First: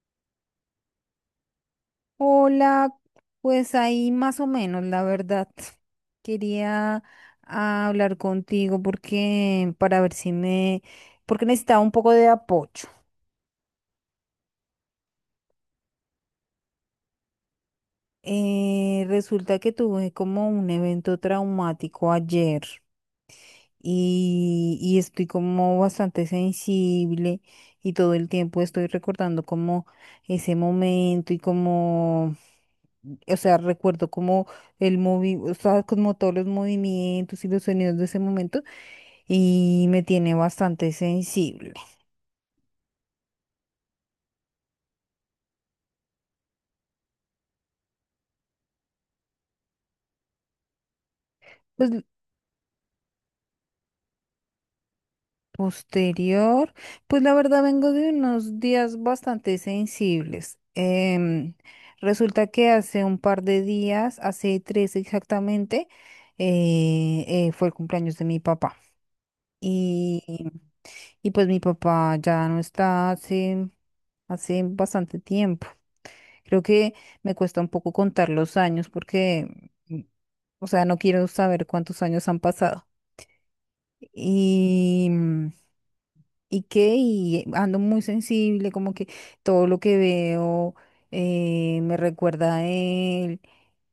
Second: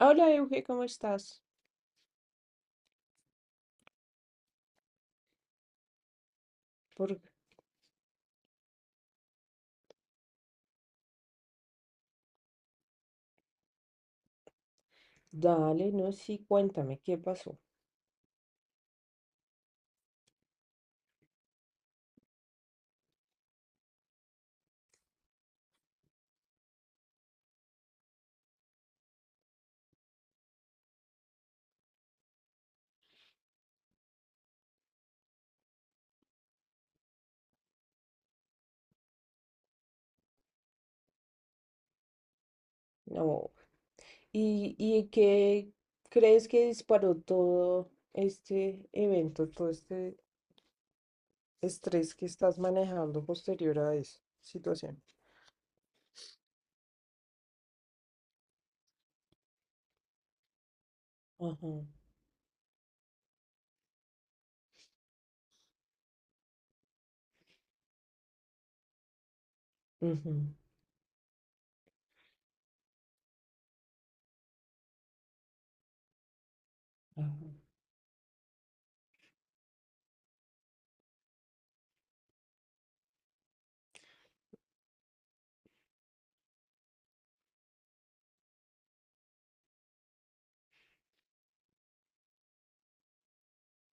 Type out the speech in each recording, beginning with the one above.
Hola, Euge, ¿cómo estás? Hola, pues ahí más o menos, la verdad. Quería Por... hablar contigo porque para ver si me, porque necesitaba un poco de apoyo. Dale, no, sí, cuéntame, ¿qué pasó? Resulta que tuve como un evento traumático ayer. Y estoy como bastante sensible y todo el tiempo estoy recordando como ese momento y como, o sea, recuerdo como o sea, como todos los movimientos y los sonidos de ese momento y me tiene bastante sensible. No, ¿y, qué crees que disparó todo este evento, todo este Pues estrés que estás manejando posterior a esa situación? posterior, pues la verdad vengo de unos días bastante sensibles. Ajá, Resulta que hace un par de días, hace tres exactamente, fue el cumpleaños de mi papá. Y, ujú, y pues mi papá ya no está hace, hace bastante tiempo. Creo que me ajá. cuesta un poco contar los años porque, mm, o sea, no quiero saber cuántos años han pasado. Y y ando muy sensible, como que todo lo que veo me recuerda a él.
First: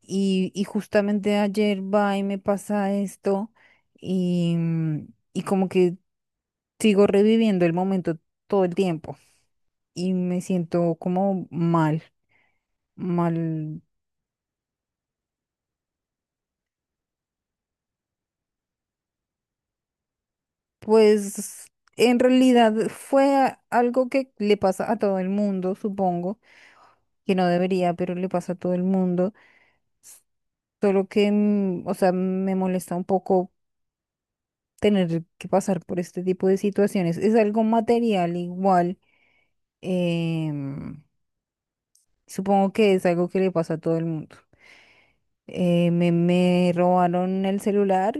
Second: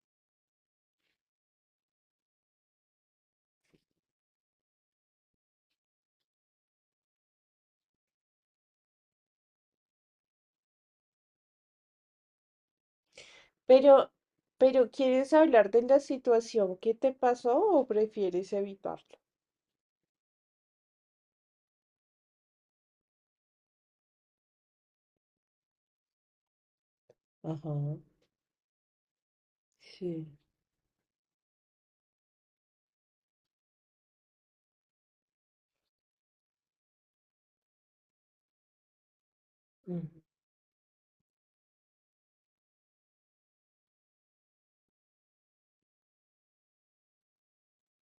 Y justamente ayer va y me pasa esto y, y como que sigo reviviendo el momento todo el tiempo y me siento como mal, mal. Pero, ¿quieres hablar de la situación que te pasó o prefieres evitarlo? Pues en realidad fue algo que le pasa a todo el mundo, supongo, que no Ajá, debería, pero le pasa a todo el mundo. sí. Solo que, o sea, me molesta un poco tener que pasar por este tipo de situaciones. Es algo material igual. Ujú. em, Supongo que es algo que le pasa a todo el mundo. Me robaron el celular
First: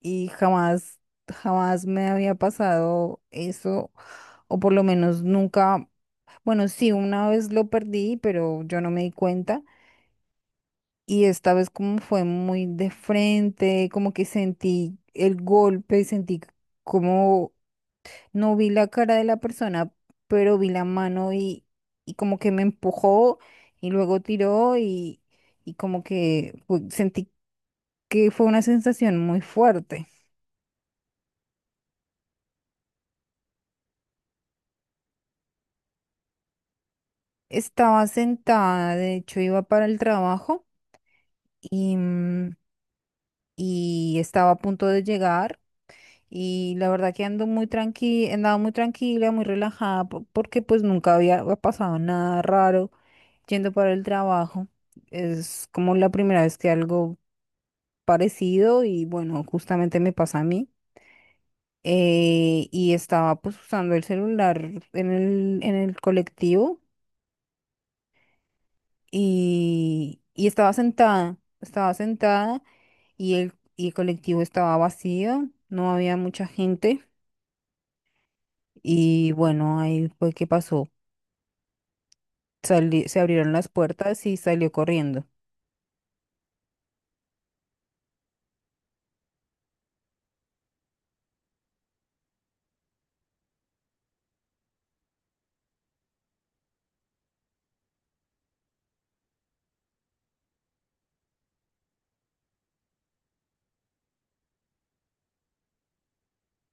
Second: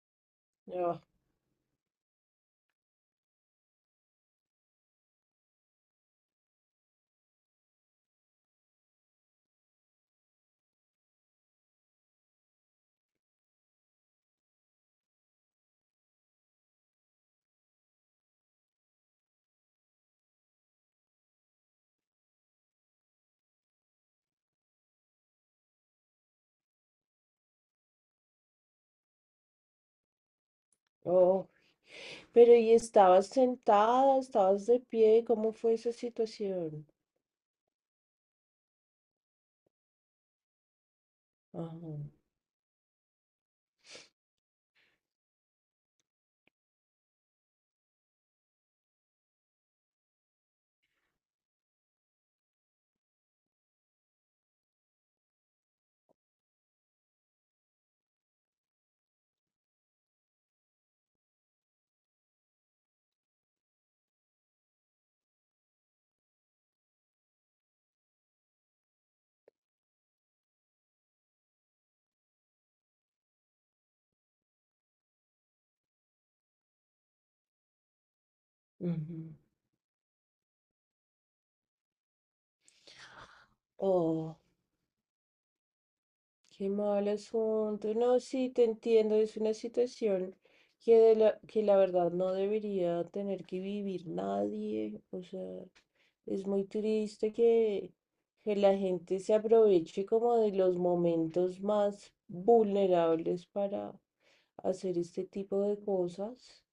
y jamás, jamás me había pasado eso. O por lo menos nunca, bueno, sí, una vez lo perdí, pero yo no me di cuenta. Y esta vez como fue muy de frente, como que sentí el golpe, sentí como no vi la cara de la persona, pero vi la mano y como que me empujó y luego tiró y como que sentí que fue una sensación muy fuerte. Ah, pero ¿y estabas sentada, estabas de pie? ¿Cómo fue esa situación? Estaba sentada, de hecho iba para el trabajo Ajá. y, y estaba a punto de llegar. Y la verdad que ando muy tranquila, andaba muy tranquila, muy relajada, porque pues nunca había pasado nada raro yendo para el trabajo. Es como la primera vez que algo parecido y bueno, justamente me pasa a mí. Y estaba pues usando el celular en en el colectivo y estaba sentada y y el colectivo estaba vacío, no había mucha gente. Ujú. Y bueno, ahí fue que pasó. Se abrieron las puertas y Oh, salió corriendo. qué mal asunto. No, sí, te entiendo. Es una situación que, que la verdad no debería tener que vivir nadie. O sea, es muy triste que, la gente se aproveche como de los momentos más vulnerables para hacer este tipo de cosas.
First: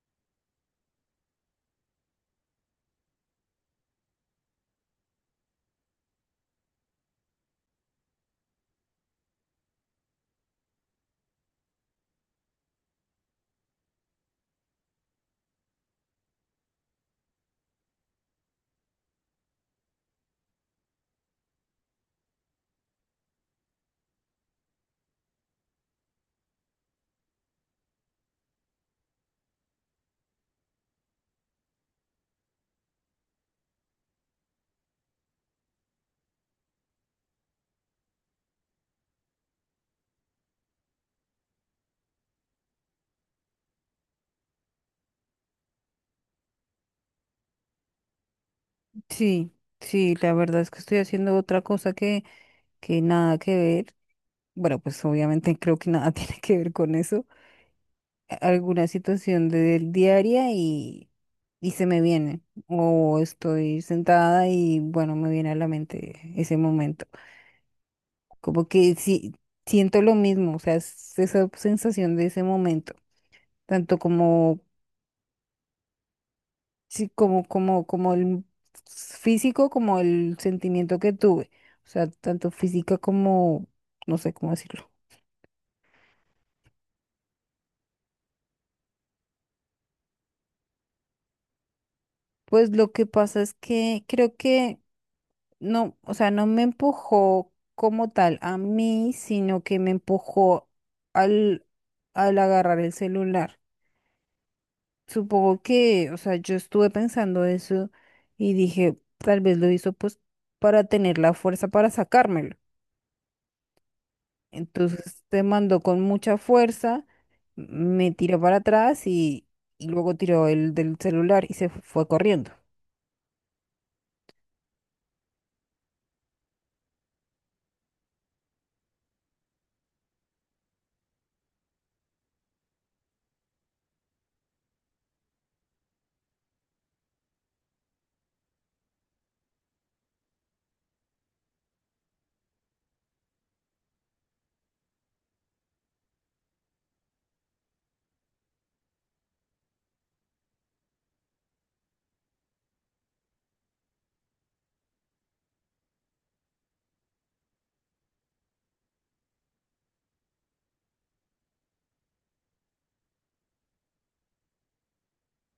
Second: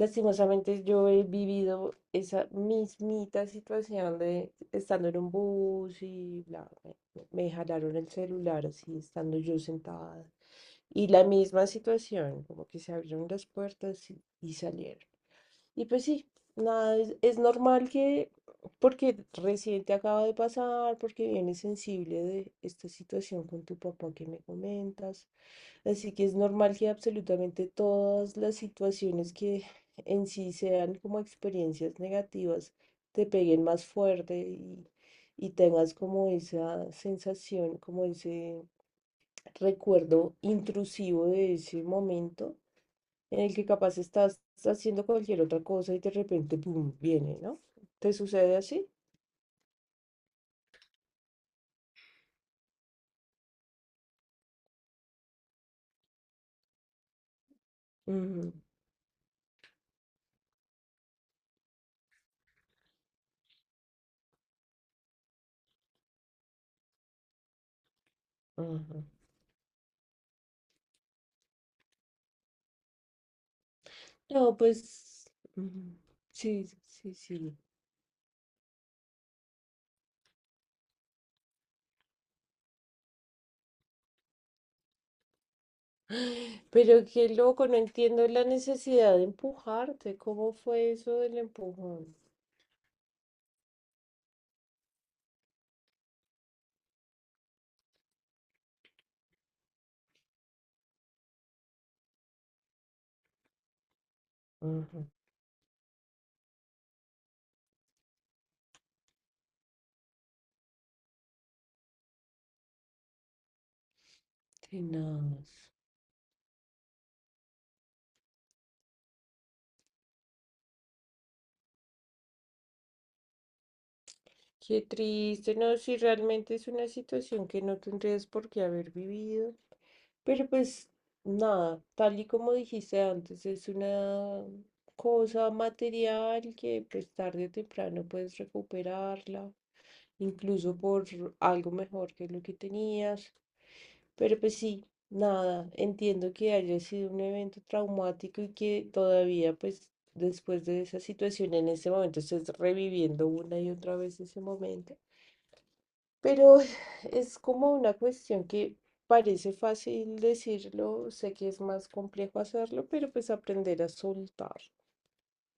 Lastimosamente yo he vivido esa mismita situación de estando en un bus y bla, me jalaron el celular así, estando yo sentada. Y la misma situación, como que se abrieron las puertas y salieron. Y pues sí, nada, es normal que, porque recién te acaba de pasar, porque vienes sensible de esta situación con tu papá que me comentas. Así que es normal que absolutamente todas las situaciones que en sí sean como experiencias negativas te peguen más fuerte y tengas como esa sensación, como ese recuerdo intrusivo de ese momento en el que capaz estás haciendo cualquier otra cosa y de repente, ¡pum!, viene, ¿no? ¿Te sucede así? Sí, sí, la verdad es que estoy haciendo otra cosa que nada que ver. Bueno, pues obviamente creo que nada tiene que ver con eso. Ujú, Alguna situación de, diaria y se me viene. O estoy sentada y bueno, me viene a la mente ese momento. Como que ujú. sí, siento lo mismo, o sea, es esa sensación de ese momento. Tanto No, como pues ujú, sí, sí, sí, como, sí. Como el físico, como el sentimiento que tuve. O sea, tanto física como, no sé cómo decirlo. Pero qué loco, no entiendo la necesidad de empujarte. ¿Cómo fue eso del empujón? Pues lo que pasa es que creo que no, o sea, no me empujó como tal a mí, sino que me empujó al, al agarrar el celular. Ujú. Supongo que, o sea, yo estuve pensando eso y dije, tal vez lo hizo pues para tener la fuerza para sacármelo. Entonces te Tenaz. mando con mucha fuerza, me tiró para atrás y luego tiró el del celular y se fue corriendo. Qué triste, no, si realmente es una situación que no tendrías por qué haber vivido. Pero pues nada, tal y como dijiste antes, es una cosa material que pues tarde o temprano puedes recuperarla. Incluso por algo mejor que lo que tenías. Pero pues sí, nada, entiendo que haya sido un evento traumático y que todavía pues después de esa situación en ese momento estés reviviendo una y otra vez ese momento. Pero es como una cuestión que parece fácil decirlo, sé que es más complejo hacerlo, pero pues aprender a soltar.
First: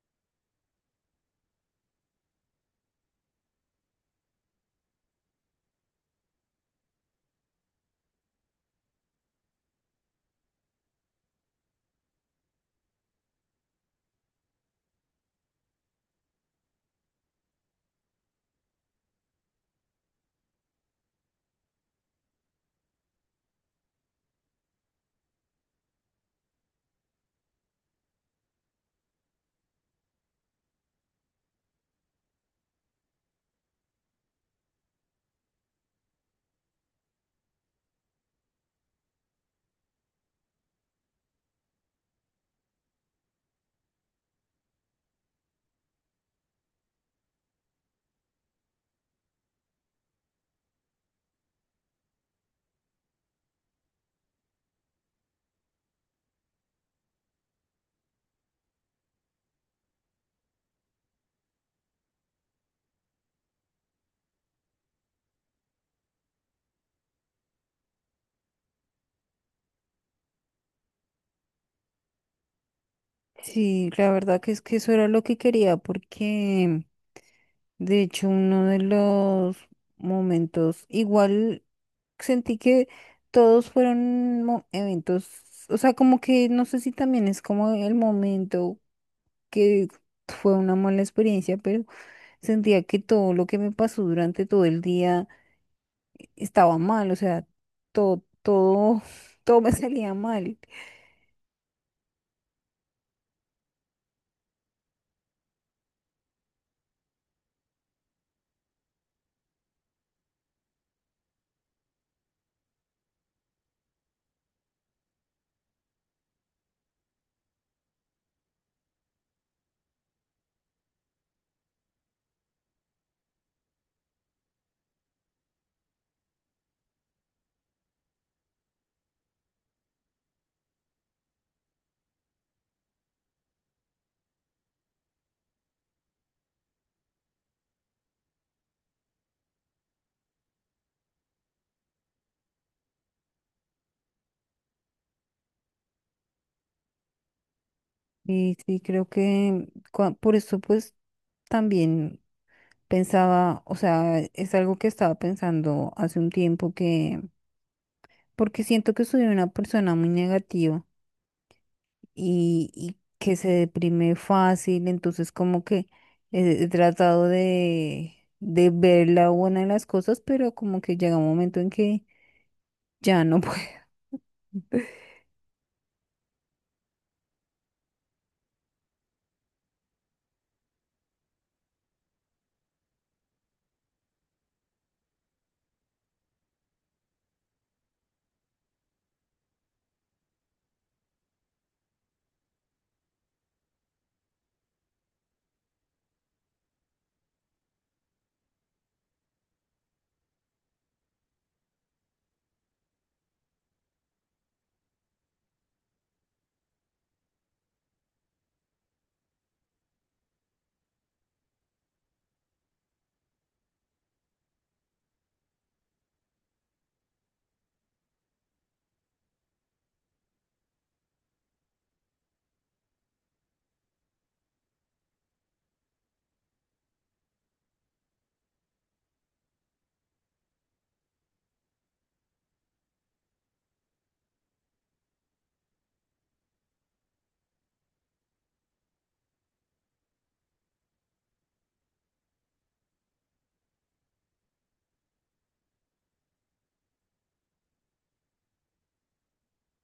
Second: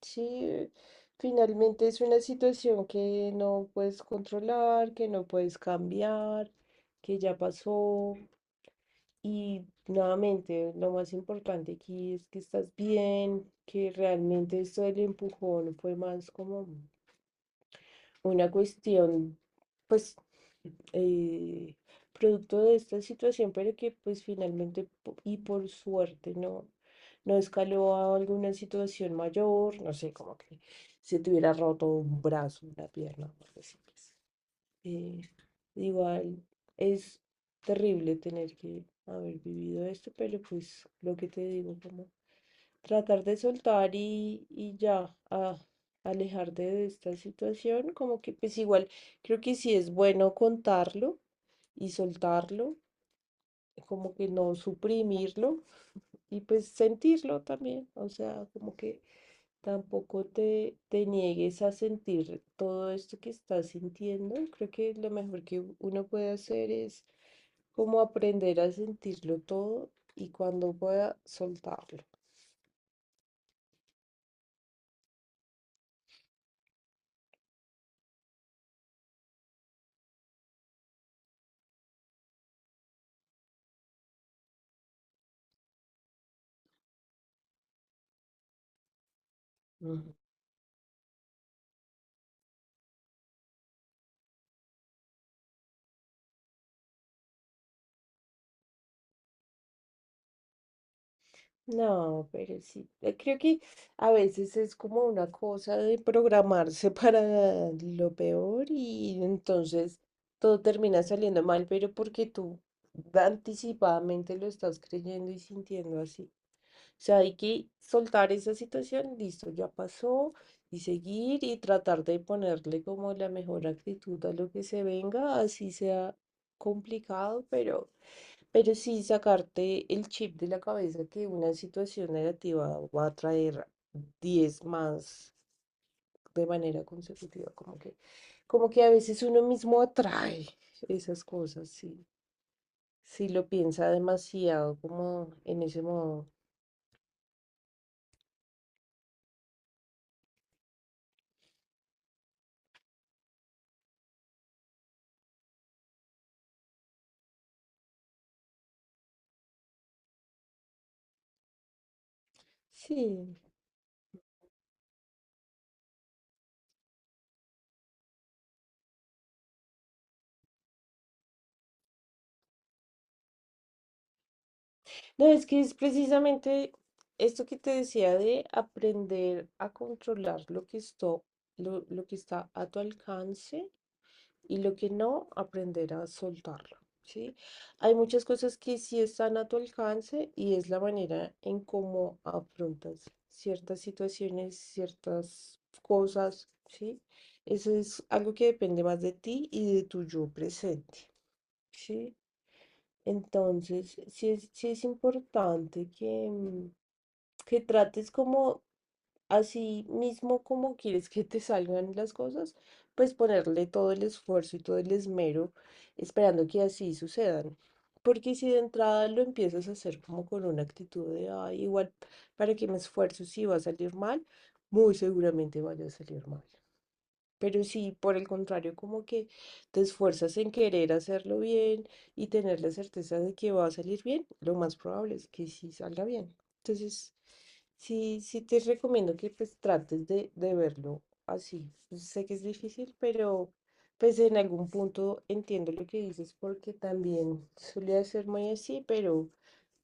Sí, finalmente es una situación que no puedes controlar, que no puedes cambiar, que ya pasó. Y nuevamente, lo más importante aquí es que estás bien, que realmente esto del empujón fue más como una cuestión, pues, eh, producto de esta situación, pero que pues finalmente y por suerte no, no escaló a alguna situación mayor, no sé, como que se te hubiera roto un brazo, una pierna, o algo así, pues. Eh, igual es terrible tener que haber vivido esto, pero pues lo que te digo, como tratar de soltar y ya, a alejar de esta situación, como que pues igual creo que sí es bueno contarlo y soltarlo, como que no suprimirlo y pues sentirlo también, o sea, como que tampoco te, te niegues a sentir todo esto que estás sintiendo, creo que lo mejor que uno puede hacer es como aprender a sentirlo todo y cuando pueda soltarlo. Sí, la verdad que es que eso era lo que quería porque... De hecho, uno de los momentos, igual sentí que todos fueron eventos, o sea, como que no sé si también es como el momento que Ujú. fue una mala experiencia, pero sentía que todo lo que me pasó durante todo el día estaba mal, o sea, todo, todo, todo me salía mal. No, pero sí, creo que a veces es como una cosa de programarse para lo peor y entonces todo termina saliendo mal, pero porque tú anticipadamente lo estás creyendo y sintiendo así. O sea, hay que soltar esa situación, listo, ya pasó, y seguir y tratar de ponerle como la mejor actitud a lo que se venga, así sea complicado, pero, sí sacarte el chip de la cabeza que una situación negativa va a traer 10 más de manera consecutiva, como que a veces uno mismo atrae esas cosas, sí, si lo piensa demasiado como en ese modo. Y sí, creo que por eso pues también. Pensaba, o sea, es algo que estaba pensando hace un tiempo que, porque siento que soy una persona muy negativa y que Sí. se deprime fácil, entonces como que he tratado de ver la buena de las cosas, pero como que llega un momento en que ya no puedo. No, es que es precisamente esto que te decía de aprender a controlar lo que lo que está a tu alcance y lo que no, aprender a soltarlo, ¿sí? Hay muchas cosas que sí están a tu alcance y es la manera en cómo afrontas ciertas situaciones, ciertas cosas, ¿sí? Eso es algo que depende más de ti y de tu yo presente, ¿sí? Entonces, sí es importante que, que trates como así mismo como quieres que te salgan las cosas, pues ponerle todo el esfuerzo y todo el esmero esperando que así sucedan. Porque si de entrada lo empiezas a hacer como con una actitud de, "Ay, igual, ¿para que me esfuerzo si va a salir mal? Muy seguramente vaya a salir mal." Pero si por el contrario como que te esfuerzas en querer hacerlo bien y tener la certeza de que va a salir bien, lo más probable es que sí salga bien. Entonces, sí, sí te recomiendo que pues trates de verlo así. Sé que es difícil, pero pues en algún punto entiendo lo que dices porque también solía ser muy así, pero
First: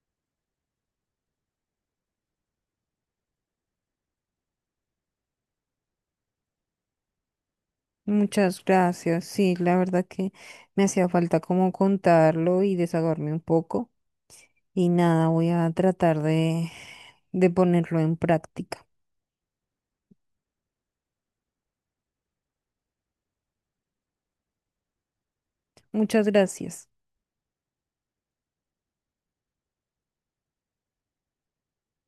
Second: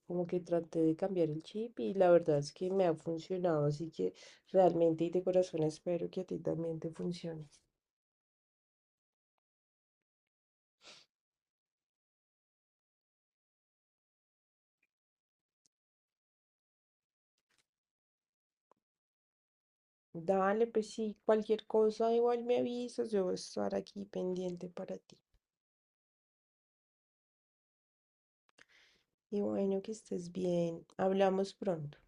como que traté de cambiar el chip y la verdad es que me ha funcionado, así que realmente y de corazón espero que a ti también te funcione. Muchas gracias, sí, la verdad que me hacía falta como contarlo y desahogarme un poco y nada, voy a tratar de ponerlo en práctica. Dale, pues sí, cualquier cosa igual me avisas, yo voy a estar aquí pendiente para ti. Muchas gracias. Y bueno, que estés bien. Hablamos pronto.